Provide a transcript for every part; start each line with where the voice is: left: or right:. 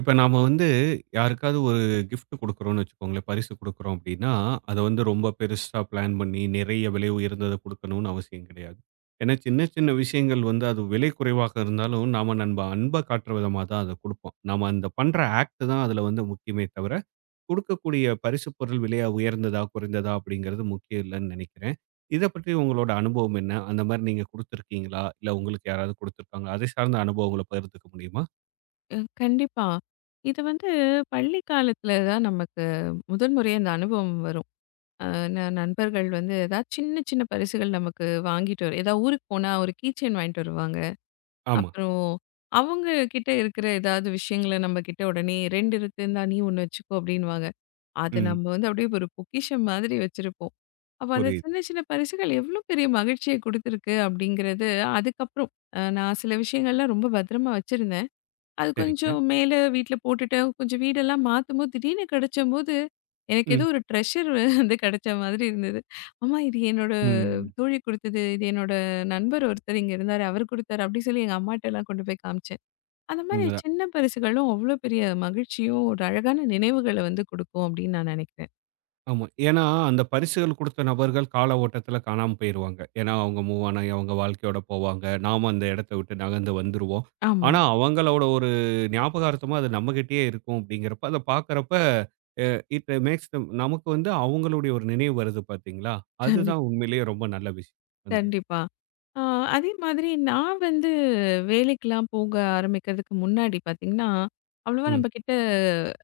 right: இப்ப நாம வந்து யாருக்காவது ஒரு கிஃப்ட் குடுக்குறோம்னு வச்சுக்கோங்களேன், பரிசு குடுக்குறோம் அப்டின்னா, அத வந்து ரொம்ப பெருசா பிளான் பண்ணி நிறைய விலை உயர்ந்தத குடுக்கணும்னு அவசியம் கிடையாது. ஏன்னா சின்ன சின்ன விஷயங்கள் வந்து அது விலை குறைவாக இருந்தாலும், நாம நம்ப அன்ப காட்டுற விதமா தான் அத குடுப்போம். நாம அந்த பண்ற ஆக்ட் தான் அதுல வந்து முக்கியமே தவிர, குடுக்கக்கூடிய பரிசு பொருள் விலையா உயர்ந்ததா, குறைந்ததா அப்படிங்கிறது முக்கியம் இல்லன்னு நெனைக்கிறேன். இத பற்றி உங்களோட அனுபவம் என்ன? அந்த மாரி நீங்க குடுத்துருக்கீங்களா? இல்ல உங்களுக்கு யாராவது குடுத்துருக்காங்களா? அதை சார்ந்த அனுபவங்கள பகிர்ந்துக்க முடியுமா?
left: கண்டிப்பா. இது வந்து பள்ளி காலத்துல தான் நமக்கு முதல் முறையா இந்த அனுபவம் வரும். அ ந நண்பர்கள் வந்து ஏதாவது சின்ன சின்ன பரிசுகள் நமக்கு வாங்கிட்டு ஏதாவது ஊருக்கு போனா ஒரு கீ செயின் வாங்கிட்டு வருவாங்க.
right: ஆமா.
left: அப்புறம் அவங்க கிட்ட இருக்கிற ஏதாவது விஷயங்கள நம்ம கிட்ட உடனே 2 இருந்தா நீ 1 வச்சுக்கோ அப்படின்னுவாங்க. அது
right: ம்.
left: நம்ம வந்து அப்படியே ஒரு பொக்கிஷம் மாதிரி வச்சிருப்போம். அப்ப அந்த
right: புரியுது.
left: சின்ன சின்ன பரிசுகள் எவ்வளோ பெரிய மகிழ்ச்சிய குடுத்துருக்கு அப்படிங்கிறது அதுக்கப்புறம். நான் சில விஷயங்கள்லாம் ரொம்ப பத்திரமா வச்சிருந்தேன். அது
right: சரிங்க.
left: கொஞ்சம் மேல வீட்ல போட்டுட்டு, கொஞ்சம் வீடெல்லாம் மாத்தும்போது, திடீர்னு கிடைச்சம்போது, எனக்கு
right: ம்.
left: ஏதோ ஒரு ட்ரெஷர் வந்து கிடைச்ச மாதிரி இருந்தது. "அம்மா இது என்னோட
right: ம்.
left: தோழி குடுத்தது. இது என்னோட நண்பர் ஒருத்தர் இங்க இருந்தாரு. அவரு குடுத்தாரு." அப்படி சொல்லி எங்க அம்மாட்டலாம் கொண்டு போய் காமிச்சேன். அந்த மாரி
right: உண்மதான்.
left: சின்ன பரிசுகளும் அவ்வளோ பெரிய மகிழ்ச்சியும், ஒரு அழகான நினைவுகள வந்து குடுக்கும் அப்படின்னு நான் நினைக்கிறேன்.
right: ஆமா. ஏன்னா, அந்த பரிசுகள் குடுத்த நபர்கள் கால ஓட்டத்துல காணாம போயிருவாங்க. ஏன்னா, அவங்க மூவ் ஆனா அவங்க வாழ்க்கையோட போவாங்க. நாம அந்த இடத்த விட்டு நகர்ந்து வந்துருவோம்.
left: ஆமா.
right: ஆனா, அவங்களோட ஒரு ஞாபகார்த்தமா அது நம்மகிட்டயே இருக்கும் அப்படிங்கிறப்ப, அத பார்க்கறப்ப அ இட் மேக்ஸ் தெம் நமக்கு வந்து அவங்களுடைய ஒரு நினைவு வருது பார்த்தீங்களா?
left: கண்டிப்
right: அதுதான் உண்மையிலேயே ரொம்ப நல்ல விஷயம். அந்த
left: கண்டிப்பா. ஆ அதே மாதிரி நான் வந்து வேலைக்கெல்லாம் போக ஆரம்பிக்கிறதுக்கு முன்னாடி பார்த்தீங்கன்னா, அவ்வளவா
right: ம்.
left: நம்ம கிட்ட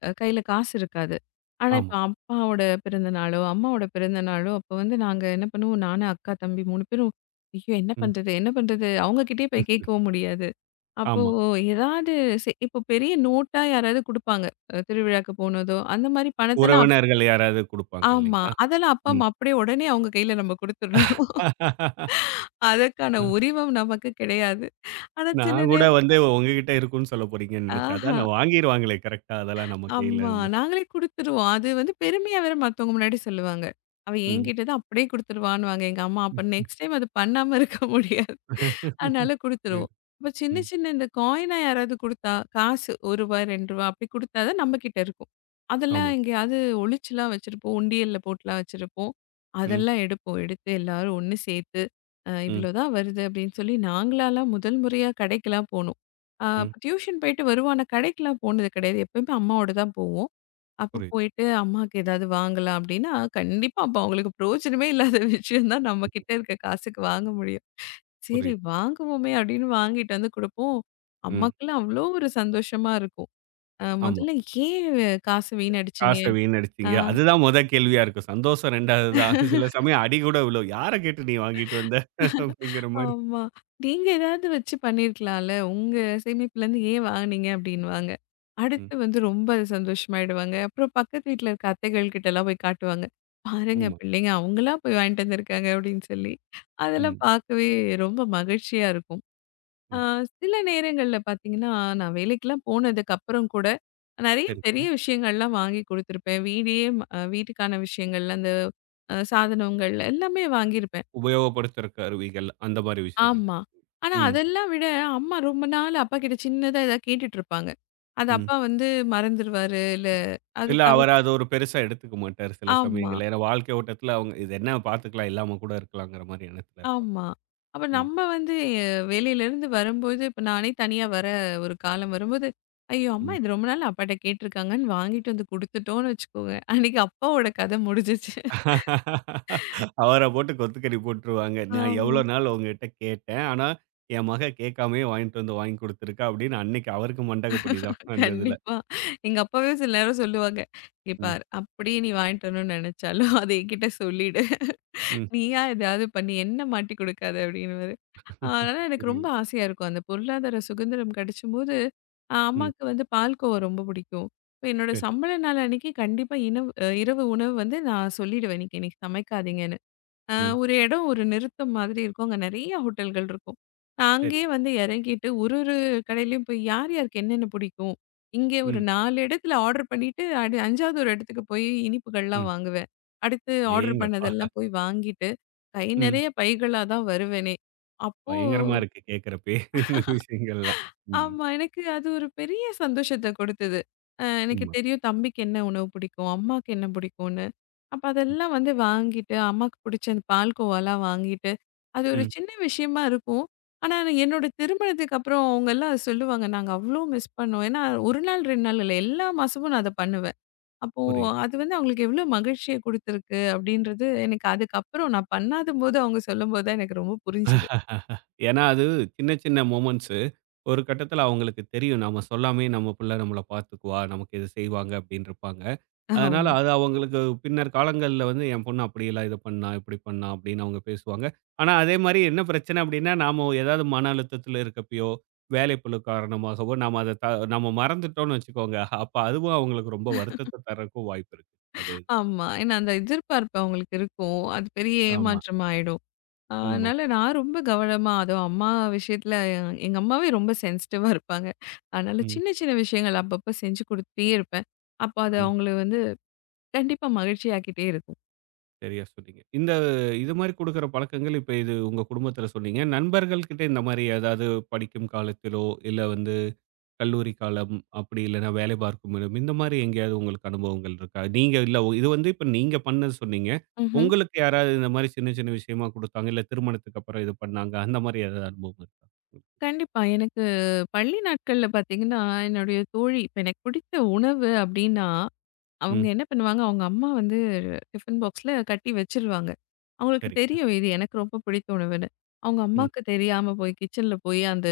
left: கையில காசு இருக்காது. ஆனா,
right: ஆமா.
left: இப்ப அப்பாவோட பிறந்தநாளோ, அம்மாவோட பிறந்தநாளோ, அப்ப வந்து நாங்க என்ன பண்ணுவோம், நானு, அக்கா, தம்பி 3 பேரும், "ஐயோ! என்ன
right: ம்.
left: பண்றது? என்ன பண்றது?" அவங்க கிட்டயே போய்
right: ம்.
left: கேட்கவும் முடியாது. அப்போ
right: ஆமா.
left: ஏதாவது இப்போ பெரிய நோட்டா யாராவது குடுப்பாங்க. திருவிழாக்கு போனதோ, அந்த மாரி பணத்தெல்லாம்
right: உறவினர்கள் யாராவது குடுப்பாங்க
left: ஆமா.
right: இல்லைங்களா?
left: அதெல்லாம் அப்பா,
right: ம்.
left: அம்மா அப்படியே உடனே அவங்க கையில நம்ம குடுத்துடுறோம். அதற்கான உரிமம் நமக்கு கிடையாது. ஆனா, சில
right: நான் கூட
left: நேரம்
right: வந்து உங்ககிட்ட இருக்கும்னு சொல்ல போறீங்கன்னு நினைச்சேன்.
left: ஆஹா.
right: அதான வாங்கிருவாங்களே கரெக்ட்டா அதெல்லாம் நம்ம கையில
left: ஆமா.
right: இருந்து.
left: நாங்களே குடுத்துருவோம். அது வந்து பெருமையா வேற மத்தவங்க முன்னாடி சொல்லுவாங்க. அவ
right: ம்.
left: என்கிட்ட தான் அப்படியே குடுத்துருவான்னுவாங்க எங்க அம்மா. அப்ப நெக்ஸ்ட் டைம் அது பண்ணாம இருக்க முடியாது. அதனால குடுத்துருவோம்.
right: புரியுது.
left: இப்ப சின்ன
right: ம்.
left: சின்ன இந்த காயினா யாராவது குடுத்தா, காசு ரூ. 1 ரூ. 2 அப்படி குடுத்தா தான் நம்ம கிட்ட இருக்கும். அதெல்லாம்
right: ஆமா.
left: எங்கேயாவது ஒளிச்சுலாம் வச்சிருப்போம். உண்டியல்ல போட்டுலாம் வச்சிருப்போம்.
right: ம்.
left: அதெல்லாம் எடுப்போம். எடுத்து எல்லாரும் ஒண்ணு சேர்த்து,
right: ம்.
left: இவ்வளோதான் வருது அப்படின்னு சொல்லி நாங்களாலாம் முதல் முறையா கடைக்கெல்லாம் போனோம். ஆ
right: ம்.
left: டியூஷன் போயிட்டு வருவோம். ஆனா கடைக்கெல்லாம் போனது கிடையாது. எப்பயுமே அம்மாவோட தான் போவோம். அப்ப
right: புரியுது.
left: போயிட்டு அம்மாக்கு ஏதாவது வாங்கலாம் அப்படின்னா, கண்டிப்பா அப்ப அவங்களுக்கு பிரயோஜனமே இல்லாத விஷயம் தான் நம்ம
right: ம்.
left: கிட்ட இருக்க காசுக்கு வாங்க முடியும். சரி
right: புரியுது.
left: வாங்குவோமே அப்படின்னு வாங்கிட்டு வந்து குடுப்போம்.
right: ம்.
left: அம்மாக்கெல்லாம் அவ்வளோ ஒரு சந்தோஷமா இருக்கும்.
right: ஆமா.
left: முதல்ல ஏன் காசு வீணடிச்சீங்க?
right: காச
left: ஆ.
right: வீணடிச்சீங்க. அதுதான் மொத கேள்வியா இருக்கும். சந்தோஷம் 2வது தான். சில சமயம் அடி கூட விழும். "யார கேட்டு நீ வாங்கிட்டு வந்த?" அப்படிங்கிற மாரி.
left: ஆமா. நீங்க ஏதாவது வச்சு பண்ணியிருக்கலாம்ல. உங்க சேமிப்புலேருந்து ஏன் வாங்குனீங்க அப்டின்னுவாங்க.
right: ம்.
left: அடுத்து வந்து ரொம்ப சந்தோஷமாயிடுவாங்க. அப்புறம் பக்கத்து வீட்ல இருக்க அத்தைகள் கிட்டலாம் போய் காட்டுவாங்க. பாருங்க
right: உண்ம.
left: பிள்ளைங்க அவங்களா போய் வாங்கிட்டு வந்திருக்காங்க அப்டின்னு சொல்லி, அதெல்லாம்
right: ம்.
left: பார்க்கவே ரொம்ப மகிழ்ச்சியா இருக்கும். ஆ
right: ம்.
left: சில நேரங்கள்ல பார்த்தீங்கன்னா, நான் வேலைக்கெல்லாம் போனதுக்கப்புறம் கூட நெறைய
right: சரிங்க.
left: பெரிய விஷயங்கள்லாம் வாங்கி குடுத்துருப்பேன். வீடே வீட்டுக்கான விஷயங்கள் அந்த சாதனங்கள் எல்லாமே வாங்கியிருப்பேன்.
right: உபயோகப்படுத்துறக்கு அருவிகள் அந்த மாரி விஷயங்கள்.
left: ஆமா. ஆனா
right: ம்.
left: அதெல்லாம் விட அம்மா ரொம்ப நாள் அப்பா கிட்ட சின்னதா ஏதாவது கேட்டுட்டு இருப்பாங்க. அது
right: ம்.
left: அப்பா வந்து மறந்துருவாரு. இல்ல அது
right: இல்ல,
left: தவிர
right: அவரு அது ஒரு பெருசா எடுத்துக்க மாட்டாரு சில
left: ஆமா,
right: சமயங்கள்ல. ஏன்னா வாழ்க்கை ஓட்டத்துல அவங்க இது என்ன பார்த்துக்கலாம், இல்லாம கூட இருக்கலாங்கிற மாரி எண்ணத்துல இருப்பாங்க.
left: ஆமா. அப்ப
right: ம்,
left: நம்ம வந்து வெளியிலேருந்து வரும்போது இப்ப நானே தனியா வர ஒரு காலம் வரும்போது, ஐயோ! அம்மா
right: ம்.
left: இது ரொம்ப நாள் அப்பாட்ட கேட்டுருக்காங்கன்னு வாங்கிட்டு வந்து குடுத்துட்டோம்னு வச்சுக்கோங்க. அன்னைக்கு அப்பாவோட கதை முடிஞ்சிச்சு.
right: அவர போட்டு கொத்துக்கடி போட்டுருவாங்க. நான் எவ்ளோ
left: ஆமா.
right: நாள் உங்ககிட்ட கேட்டேன். ஆனா, என் மக கேட்காமயே வாங்கிட்டு வந்து வாங்கி குடுத்துருக்கா அப்படின்னு அன்னைக்கு அவருக்கு மண்டகப்படி தான் அந்த இதுல.
left: கண்டிப்பா. எங்க அப்பாவே சில நேரம் சொல்லுவாங்க, "இங்க
right: ம்,
left: பாரு அப்படியே நீ வாங்கிட்டு வரணும்னு நெனச்சாலும், அத என்கிட்ட சொல்லிடு."
right: ம்.
left: நீயா ஏதாவது பண்ணி என்ன மாட்டி குடுக்காத அப்படின்னுவாரு. அதனால எனக்கு ரொம்ப
right: புரியுது.
left: ஆசையா இருக்கும். அந்த பொருளாதார சுதந்திரம் கிடைச்சம்போது,
right: ம்.
left: அம்மாக்கு வந்து பால்கோவா ரொம்ப பிடிக்கும். இப்ப என்னோட
right: சரி.
left: சம்பள நாள் அன்னைக்கு கண்டிப்பா இனவு இரவு உணவு வந்து நான் சொல்லிடுவேன். இன்னைக்கு எனக்கு சமைக்காதீங்க.
right: ம்.
left: ஒரு இடம் ஒரு நிறுத்தம் மாதிரி இருக்கும். அங்க நெறைய ஹோட்டல்கள் இருக்கும். நான்
right: சரி.
left: அங்கேயே வந்து இறங்கிட்டு ஒரு ஒரு கடையிலயும் போய் யார் யாருக்கு என்னென்ன பிடிக்கும்? இங்கே ஒரு
right: ம்,
left: 4 இடத்துல ஆர்டர் பண்ணிட்டு, 5வது ஒரு இடத்துக்கு போய் இனிப்புகள்லாம்
right: ம்.
left: வாங்குவேன். அடுத்து ஆர்டர்
right: அடேங்கப்பா!
left: பண்ணதெல்லாம் போய் வாங்கிட்டு, கை
right: ம்.
left: நெறைய பைகளா தான் வருவேனே! அப்போ
right: பயங்கரமா இருக்கு கேட்கறப்பயே இந்த விஷயங்கள்லாம். ம்.
left: ஆமா. எனக்கு அது ஒரு பெரிய சந்தோஷத்த கொடுத்தது. எனக்கு
right: உண்ம.
left: தெரியும் தம்பிக்கு என்ன உணவு பிடிக்கும், அம்மாக்கு என்ன பிடிக்கும்னு. அப்ப
right: ம்.
left: அதெல்லாம் வந்து வாங்கிட்டு, அம்மாக்கு பிடிச்ச அந்த பால்கோவாலாம் வாங்கிட்டு, அது ஒரு
right: ம்.
left: சின்ன விஷயமா இருக்கும். ஆனா, நான் என்னோட திருமணத்துக்கு அப்புறம் அவங்கலாம் அத சொல்லுவாங்க. நாங்க அவ்ளோ மிஸ் பண்ணோம். ஏன்னா, 1 நாள் 2 நாள் இல்ல. எல்லா மாசமும் நான் அத பண்ணுவேன். அப்போ
right: புரியுது.
left: அது வந்து அவங்களுக்கு எவ்ளோ மகிழ்ச்சிய குடுத்துருக்கு அப்படின்றது எனக்கு அதுக்கப்புறம் நான் பண்ணாதபோது அவங்க சொல்லும்போது தான் எனக்கு ரொம்ப புரிஞ்சுது.
right: ஏன்னா, அது சின்ன சின்ன மொமெண்ட்ஸு. ஒரு கட்டத்தில அவங்களுக்கு தெரியும். நம்ம சொல்லாமயே நம்ம பிள்ள நம்மள பார்த்துக்குவா, நமக்கு இது செய்வாங்க அப்படின்னு இருப்பாங்க. அதனால
left: ஆமா.
right: அது அவங்களுக்கு பின்னர் காலங்கள்ல வந்து என் பொண்ணு அப்படியெல்லாம் இத பண்ணா, இப்படி பண்ணா அப்படின்னு அவங்க பேசுவாங்க. ஆனா, அதே மாரி என்ன பிரச்சனை அப்படின்னா, நாம ஏதாவது மன அழுத்தத்தில இருக்கப்பயோ, வேலைப்பளு காரணமாகவோ நாம அத த நம்ம மறந்துட்டோம்னு வச்சுக்கோங்க, அப்ப அதுவும் அவங்களுக்கு ரொம்ப வருத்தத்த தர்றதுக்கும் வாய்ப்பு இருக்கு. அதே இதுல.
left: ஆமா. ஏன்னா அந்த எதிர்பார்ப்பு அவங்களுக்கு இருக்கும். அது பெரிய
right: ஆமா.
left: ஏமாற்றமா ஆயிடும். அதனால
right: உண்மதான்.
left: நான் ரொம்ப கவனமா அதுவும் அம்மா விஷயத்துல எங்க அம்மாவே ரொம்ப சென்சிட்டிவா இருப்பாங்க. அதனால
right: ம்.
left: சின்ன சின்ன விஷயங்கள் அப்பப்ப செஞ்சு குடுத்துட்டே இருப்பேன். அப்போ அது
right: ம்.
left: அவங்கள வந்து கண்டிப்பா மகிழ்ச்சியாக்கிட்டே இருக்கும்.
right: சரியா சொன்னீங்க. இந்த இது மாரி குடுக்குற பழக்கங்கள் இப்ப இது உங்க குடும்பத்தில சொன்னீங்க. நண்பர்கள் கிட்ட இந்த மாரி ஏதாவது படிக்கும் காலத்திலோ, இல்ல வந்து கல்லூரி காலம், அப்படி இல்லன்னா வேலை பார்க்கும் இடம், இந்த மாரி எங்கேயாவது உங்களுக்கு அனுபவங்கள் இருக்கா? நீங்க இல்ல இது வந்து இப்ப நீங்க பண்ணது சொன்னீங்க.
left: ம்ஹ்ம்.
right: உங்களுக்கு யாராவது இந்த மாரி சின்ன சின்ன விஷயமா குடுத்தாங்க, இல்ல திருமணத்துக்கு அப்புறம் இது பண்ணாங்க, அந்த மாரி ஏதாவது அனுபவம் இருக்கா?
left: கண்டிப்பா. எனக்கு பள்ளி நாட்கள்ல பார்த்தீங்கன்னா, என்னுடைய தோழி இப்ப எனக்கு பிடித்த உணவு அப்டின்னா அவங்க
right: ம்.
left: என்ன பண்ணுவாங்க, அவங்க அம்மா வந்து டிஃபன் பாக்ஸ்ல கட்டி வச்சுருவாங்க. அவங்களுக்கு
right: சரிங்க.
left: தெரியும் இது எனக்கு ரொம்ப பிடித்த உணவுன்னு. அவங்க
right: ம்.
left: அம்மாக்கு தெரியாம போய் கிச்சன்ல போய் அந்த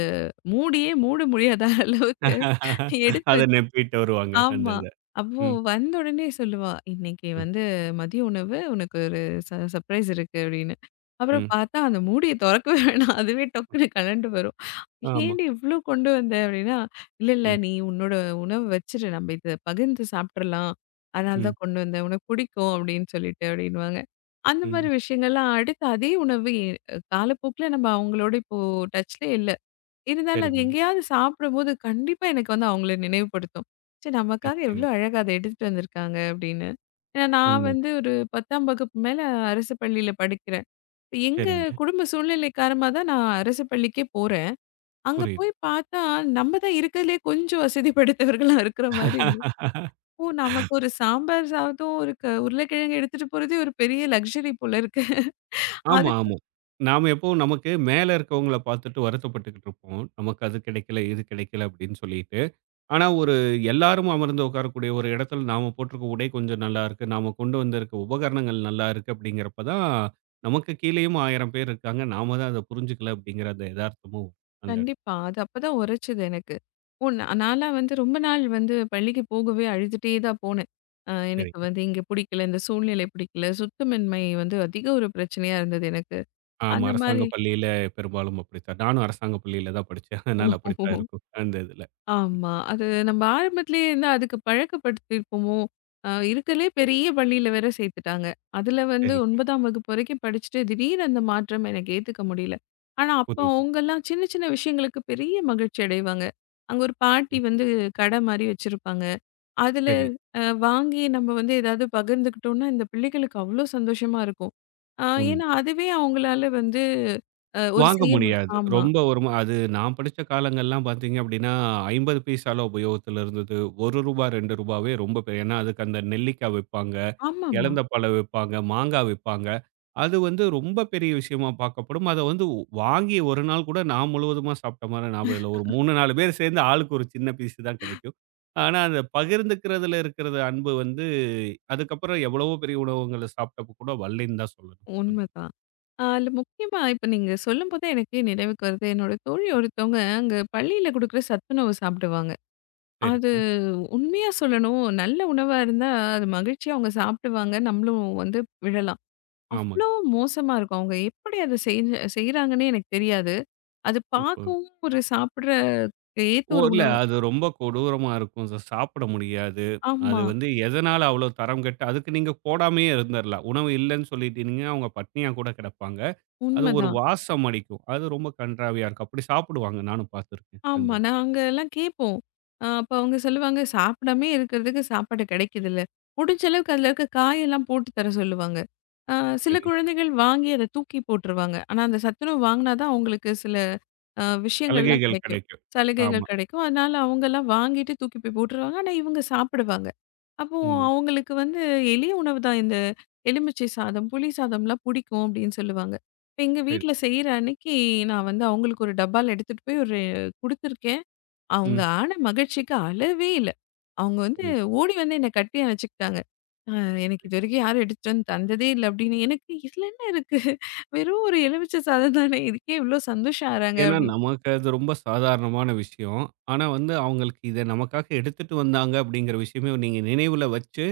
left: மூடியே மூட முடியாத அளவுக்கு எடுத்து
right: அத நம்பிட்டு வருவாங்க. அந்த
left: ஆமா.
right: இத.
left: அப்போ
right: ம்.
left: வந்த உடனே சொல்லுவா, "இன்னைக்கு
right: ம்.
left: வந்து மதிய உணவு உனக்கு ஒரு சர்ப்ரைஸ் இருக்கு" அப்படின்னு. அப்புறம்
right: ம்.
left: பார்த்தா அந்த மூடிய தொறக்கவே வேணாம். அதுவே டொக்குன்னு கழண்டு வரும்.
right: ஆமா.
left: "ஏன்டி இவ்ளோ கொண்டு வந்த?" அப்படின்னா, "இல்ல, இல்ல
right: ம்.
left: நீ உன்னோட உணவு வச்சுரு. நம்ம இத பகிர்ந்து சாப்பிட்றலாம். அதனால
right: ம்.
left: தான் கொண்டு வந்தேன். உனக்கு பிடிக்கும்" அப்படின்னு சொல்லிட்டு அப்படின்னுவாங்க. அந்த மாரி
right: ம்.
left: விஷயங்கள்லாம் அடுத்து அதே உணவு காலப்போக்குல நம்ம அவங்களோட இப்போ டச்ல இல்ல. இருந்தாலும் அது
right: சரிங்க.
left: எங்கேயாவது சாப்பிடும்போது கண்டிப்பா எனக்கு வந்து அவங்கள நினைவுபடுத்தும். ச்சே! நமக்காக
right: நிச்சயமா.
left: எவ்ளோ அழகா அத எடுத்துட்டு வந்திருக்காங்க அப்படின்னு. ஏன்னா நான் வந்து
right: உண்மைதான்.
left: ஒரு 10ஆம் வகுப்பு மேல அரசு பள்ளியில படிக்கிறேன். இப்ப எங்க
right: சரிங்க.
left: குடும்ப சூழ்நிலை காரணமா தான் நான் அரசு பள்ளிக்கே போறேன். அங்க
right: புரியுது.
left: போய் பார்த்தா நம்ம தான் இருக்கிறதுலயே கொஞ்சம் வசதி படைத்தவர்களா இருக்கிற மாதிரி இருந்தது. ஓ! நமக்கு ஒரு சாம்பார் சாதம், ஒரு உருளைக்கிழங்கு எடுத்துட்டு போறதே ஒரு பெரிய லக்ஸரி போல இருக்கு.
right: ஆமா,
left: அது
right: ஆமா. நாம எப்பவும் நமக்கு மேல இருக்கவங்கள பார்த்துட்டு வருத்தப்பட்டுக்கிட்டு இருப்போம். நமக்கு அது கிடைக்கல, இது கிடைக்கல அப்படின்னு சொல்லிட்டு. ஆனா ஒரு எல்லாரும் அமர்ந்து உட்காரக்கூடிய ஒரு இடத்துல நாம போட்டிருக்க உடை கொஞ்சம் நல்லா இருக்கு. நாம கொண்டு வந்திருக்க உபகரணங்கள் நல்லா இருக்கு அப்படிங்கிறப்ப தான், நமக்கு கீழேயும் 1000 பேர் இருக்காங்க. நாம தான் அத புரிஞ்சுக்கல அப்படிங்கிற அந்த எதார்த்தமும் அந்த இடத்துல
left: கண்டிப்பா. அது அப்பதான் உரைச்சது எனக்கு. ஓ! நான்லாம் வந்து ரொம்ப நாள் வந்து பள்ளிக்கு போகவே அழுதுட்டே தான் போனேன். எனக்கு
right: தெரியும்.
left: வந்து இங்க பிடிக்கல, இந்த சூழ்நிலை பிடிக்கல, சுத்தமின்மை வந்து அதிக ஒரு பிரச்சனையா இருந்தது எனக்கு.
right: ஆமா,
left: அந்த
right: அரசாங்க
left: மாரி
right: பள்ளியில பெரும்பாலும் அப்படித்தான். நானும் அரசாங்க பள்ளியில தான் படிச்சேன்.
left: ஓ!
right: அதனால அப்படித்தான் இருக்கும். அந்த இதுல.
left: ஆமா. அது நம்ம ஆரம்பத்திலேயே இருந்தா அதுக்கு பழக்கப்படுத்தியிருப்போமோ! இருக்கறதுலே பெரிய பள்ளியில வேற சேர்த்துட்டாங்க. அதில வந்து
right: சரி, சரி.
left: 9ஆம் வகுப்பு வரைக்கும் படிச்சுட்டு திடீர்னு அந்த மாற்றம் எனக்கு ஏத்துக்க முடியல. ஆனா, அப்போ
right: புரியுது.
left: அவங்கலாம் சின்ன சின்ன விஷயங்களுக்கு பெரிய மகிழ்ச்சி அடைவாங்க. அங்க ஒரு பாட்டி
right: ம்.
left: வந்து கடை மாரி வச்சிருப்பாங்க. அதில
right: சரி.
left: வாங்கி நம்ம வந்து ஏதாவது பகிர்ந்துக்கிட்டோம்னா, இந்த பிள்ளைகளுக்கு அவ்ளோ சந்தோஷமா இருக்கும். அ
right: உண்ம.
left: ஏன்னா அதுவே அவங்களால வந்து ஒரு
right: வாங்க
left: செய்ய
right: முடியாது.
left: ஆமா.
right: ரொம்ப ஒரு அது நான் படிச்ச காலங்கள்லாம் பார்த்தீங்க அப்படின்னா, 50 பைசாலாம் உபயோகத்துல இருந்தது. ரூ. 1 ரூ. 2வே ரொம்ப பெ ஏன்னா அதுக்கு அந்த நெல்லிக்கா விப்பாங்க,
left: ஆமாமா.
right: எலந்த பழம் விப்பாங்க, மாங்கா விப்பாங்க. அது வந்து ரொம்ப பெரிய விஷயமா பார்க்கப்படும். அத வந்து வாங்கி ஒரு நாள் கூட நான் முழுவதுமா சாப்பிட்ட மாரி ஞாபகம் இல்ல. ஒரு 3, 4 பேர் சேர்ந்து ஆளுக்கு ஒரு சின்ன பீஸ் தான் கிடைக்கும். ஆனா, அந்த பகிர்ந்துக்கிறதுல இருக்கிற அன்பு வந்து அதுக்கப்புறம் எவ்வளவோ பெரிய உணவகங்கள்ல சாப்பிட்டப்ப கூட வரலைன்னு தான் சொல்லணும். வந்து
left: உண்மதான். அதுல முக்கியமா இப்ப நீங்க சொல்லும்போதே எனக்கே நினைவுக்கு வருது. என்னோட தோழி ஒருத்தவங்க அங்க பள்ளியில குடுக்குற சத்துணவு சாப்பிடுவாங்க. அது
right: சரிங்க.
left: உண்மையா சொல்லணும், நல்ல உணவா இருந்தா அது மகிழ்ச்சியா அவங்க சாப்பிடுவாங்க. நம்மளும் வந்து விழலாம். அவ்ளோ மோசமா இருக்கும். அவங்க எப்படி அத செய்றாங்கன்னே எனக்கு தெரியாது. அது
right: ஆமாங்க.
left: பார்க்கவும் ஒரு சாப்பிடுற ஏத்த
right: ஓ!
left: ஒரு
right: இல்ல.
left: உணவு.
right: அது ரொம்ப கொடூரமா இருக்கும். சாப்பிட முடியாது. அது
left: ஆமா,
right: வந்து எதனால அவ்ளோ தரம் கெட்டு அதுக்கு நீங்க போடாமயே இருந்துரலாம். உணவு இல்லன்னு சொல்லிட்டீங்கன்னா, அவங்க பட்னியா கூட கிடப்பாங்க. அது ஒரு
left: உண்மதான்.
right: வாசம் அடிக்கும். அது ரொம்ப கண்றாவியா இருக்கும். அப்படி சாப்பிடுவாங்க. நானும் பார்த்துருக்கேன். அந்த
left: ஆமா.
right: இது.
left: நாங்கலாம் கேட்போம். அப்ப அவங்க சொல்லுவாங்க, "சாப்பிடாமே இருக்கிறதுக்கு சாப்பாடு கிடைக்குதுல்ல." முடிஞ்ச அளவுக்கு அதில இருக்க காயெல்லாம் போட்டு தர சொல்லுவாங்க. அ சில
right: சரி.
left: குழந்தைகள் வாங்கி அத தூக்கி போட்டுருவாங்க. ஆனா அந்த சத்துணவு வாங்குனா தான் அவங்களுக்கு சில விஷயங்கள்லாம்
right: சலுகைகள்
left: கிடைக்கும்.
right: கிடைக்கும். ஆமா.
left: சலுகைகள் கிடைக்கும். அதனால அவங்கலாம் வாங்கிட்டு தூக்கி போய் போட்டுருவாங்க. ஆனா, இவங்க சாப்பிடுவாங்க. அப்போ
right: உண்ம.
left: அவங்களுக்கு வந்து எளிய உணவு தான் இந்த எலுமிச்சை சாதம், புளி சாதம்லாம் பிடிக்கும் அப்டின்னு சொல்லுவாங்க. இப்ப எங்க
right: சரி.
left: வீட்ல செய்ற அன்னைக்கு நான் வந்து அவங்களுக்கு ஒரு டப்பால எடுத்துட்டு போய் ஒரு குடுத்துருக்கேன். அவங்க
right: ம்.
left: ஆன மகிழ்ச்சிக்கு அளவே இல்ல. அவங்க வந்து
right: புரியுது,
left: ஓடி வந்து என்ன கட்டி அணைச்சுக்கிட்டாங்க. "அ எனக்கு
right: புரியுது.
left: இதுவரைக்கும் யாரும் எடுத்துட்டு வந்து தந்ததே இல்ல" அப்டின்னு. எனக்கு "இதுல என்ன இருக்கு? வெறும் ஒரு எலுமிச்சை சாதம் தானே. இதுக்கே இவ்ளோ சந்தோஷம் ஆறாங்க"
right: ஏன்னா
left: அப்டின்னு.
right: நமக்கு அது ரொம்ப சாதாரணமான விஷயம். ஆனா வந்து அவங்களுக்கு இத நமக்காக எடுத்துட்டு வந்தாங்க அப்படிங்கிற விஷயமே நீங்க நினைவுல வச்சு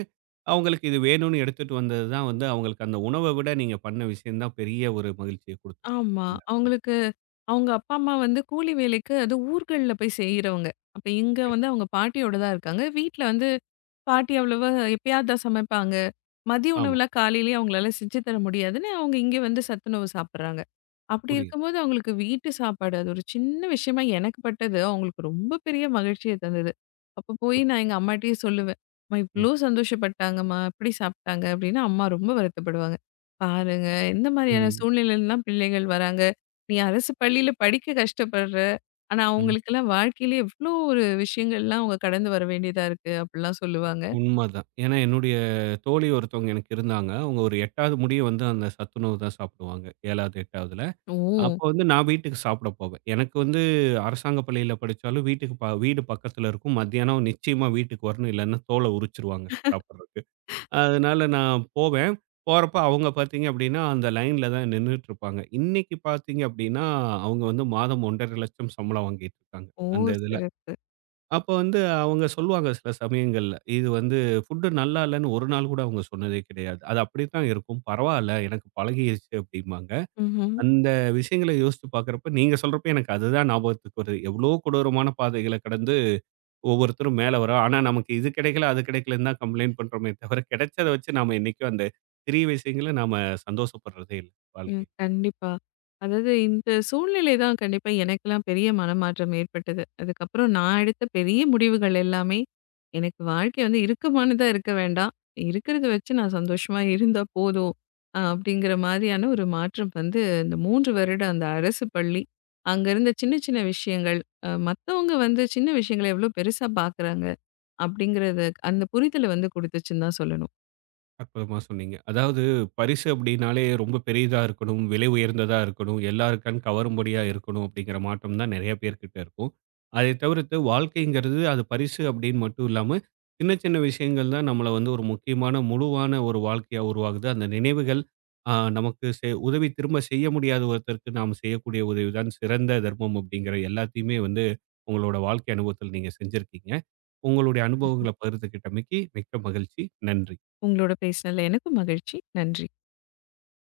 right: அவங்களுக்கு இது வேணும்னு எடுத்துட்டு வந்தது தான் வந்து அவங்களுக்கு அந்த உணவ விட நீங்க பண்ண விஷயம் தான் பெரிய ஒரு மகிழ்ச்சிய குடுத்துருக்கும்.
left: ஆமா.
right: இந்த இடத்துல.
left: அவங்களுக்கு அவங்க அப்பா, அம்மா வந்து கூலி வேலைக்கு அது ஊர்கள்ல போய் செய்றவங்க. அப்ப இங்க
right: சரி.
left: வந்து அவங்க பாட்டியோட தான் இருக்காங்க. வீட்ல வந்து பாட்டி அவ்வளவா எப்பயாவது தான் சமைப்பாங்க. மதிய
right: ஆமா.
left: உணவுலாம் காலையிலயே அவங்களால செஞ்சு தர முடியாதுன்னு, அவங்க இங்க வந்து சத்துணவு சாப்பிடுறாங்க. அப்படி
right: புரியுது.
left: இருக்கும்போது அவங்களுக்கு வீட்டு சாப்பாடு அது ஒரு சின்ன விஷயமா எனக்கு பட்டது, அவங்களுக்கு ரொம்ப பெரிய மகிழ்ச்சிய தந்தது. அப்ப போய்
right: புரியுது.
left: நான் எங்க அம்மாட்டயே சொல்லுவேன். "அம்மா
right: ம்.
left: இவ்ளோ சந்தோஷப்பட்டாங்கம்மா, இப்படி சாப்பிட்டாங்க" அப்படின்னு அம்மா ரொம்ப வருத்தப்படுவாங்க. பாருங்க. எந்த மாதிரியான
right: ம்.
left: சூழ்நிலையிலலாம் பிள்ளைகள் வராங்க. நீ அரசு பள்ளியில படிக்க கஷ்டப்படுற. ஆனா,
right: ம்.
left: அவங்களுக்கெல்லாம் வாழ்க்கையில எவ்ளோ ஒரு விஷயங்கள்லாம் அவங்க கடந்து வர வேண்டியதா இருக்கு. அப்டிலாம் சொல்லுவாங்க.
right: உண்மதான். ஏன்னா என்னுடைய தோழி ஒருத்தவங்க எனக்கு இருந்தாங்க. அவங்க ஒரு 8வது முடிய வந்து அந்த சத்துணவு தான் சாப்பிடுவாங்க. 7வது, 8வதுல.
left: ஓ!
right: அப்போ வந்து நான் வீட்டுக்கு சாப்பிட போவேன். எனக்கு வந்து அரசாங்க பள்ளியில படிச்சாலும் வீட்டுக்கு வீடு பக்கத்துல இருக்கும். மத்தியானம் நிச்சயமா வீட்டுக்கு வரணும். இல்லன்னா தோல உரிச்சுருவாங்க சாப்பிடுறதுக்கு. அதனால நான் போவேன். போறப்ப அவங்க பார்த்தீங்க அப்படின்னா, அந்த லைன்ல தான் நின்னுட்டுருப்பாங்க. இன்னைக்கு பார்த்தீங்க அப்படின்னா, அவங்க வந்து மாதம் 1,50,000 சம்பளம் வாங்கிட்டு இருக்காங்க,
left: ஓ!
right: அந்த இதுல.
left: சிறப்பு.
right: அப்ப வந்து அவங்க சொல்லுவாங்க சில சமயங்கள்ல, "இது வந்து ஃபுட் நல்லா இல்லன்னு ஒரு நாள் கூட அவங்க சொன்னதே கிடையாது. அது அப்படித்தான் இருக்கும். பரவால்ல எனக்கு பழகிருச்சு" அப்படிம்பாங்க.
left: ம்ஹ்ம்.
right: அந்த விஷயங்கள யோசிச்சு பார்க்கிறப்ப, நீங்க சொல்றப்ப எனக்கு அதுதான் ஞாபகத்துக்கு வருது. எவ்வளோ கொடூரமான பாதைகள கடந்து ஒவ்வொருத்தரும் மேல வரோம். ஆனா, நமக்கு இது கிடைக்கல, அது கிடைக்கலன்னு தான் கம்ப்ளைண்ட் பண்றோமே தவிர, கிடைச்சத வச்சு நாம என்னைக்கும் அந்த சிறிய விஷயங்கள நாம சந்தோஷப்படுறதே இல்ல
left: ம்.
right: வாழ்க்கையில.
left: கண்டிப்பா. அதாவது இந்த சூழ்நிலை தான் கண்டிப்பா எனக்கெல்லாம் பெரிய மனமாற்றம் ஏற்பட்டது. அதுக்கப்புறம் நான் எடுத்த பெரிய முடிவுகள் எல்லாமே, எனக்கு வாழ்க்கை வந்து இறுக்கமானதா இருக்க வேண்டாம். இருக்கிறத வச்சு நான் சந்தோஷமா இருந்தா போதும். அப்படிங்கிற மாதிரியான ஒரு மாற்றம் வந்து இந்த 3 வருடம் அந்த அரசு பள்ளி. அங்க இருந்த சின்ன சின்ன விஷயங்கள், மத்தவங்க வந்து சின்ன விஷயங்கள எவ்வளோ பெருசா பார்க்குறாங்க. அப்படிங்கிறது அந்த புரிதல வந்து குடுத்துச்சுன்னு தான் சொல்லணும்.
right: அற்புதமா சொன்னீங்க. அதாவது பரிசு அப்படின்னாலே ரொம்ப பெரியதா இருக்கணும், விலை உயர்ந்ததா இருக்கணும், எல்லார் கண் கவரும்படியா இருக்கணும் அப்படிங்கிற மாற்றம் தான் நெறைய பேர்கிட்ட இருக்கும். அதை தவிர்த்து வாழ்க்கைங்கிறது அது பரிசு அப்படின்னு மட்டும் இல்லாம, சின்ன சின்ன விஷயங்கள் தான் நம்மள வந்து ஒரு முக்கியமான முழுவான ஒரு வாழ்க்கையா உருவாகுது. அந்த நினைவுகள் நமக்கு உதவி திரும்ப செய்ய முடியாத ஒருத்தருக்கு நாம் செய்யக்கூடிய உதவி தான் சிறந்த தர்மம் அப்படிங்கிற எல்லாத்தையுமே வந்து உங்களோட வாழ்க்கை அனுபவத்தில் நீங்க செஞ்சிருக்கீங்க. உங்களுடைய அனுபவங்கள பகிர்ந்துக்கிட்டமைக்கு மிக்க மகிழ்ச்சி. நன்றி.
left: உங்களோட பேசினதுல எனக்கும் மகிழ்ச்சி. நன்றி.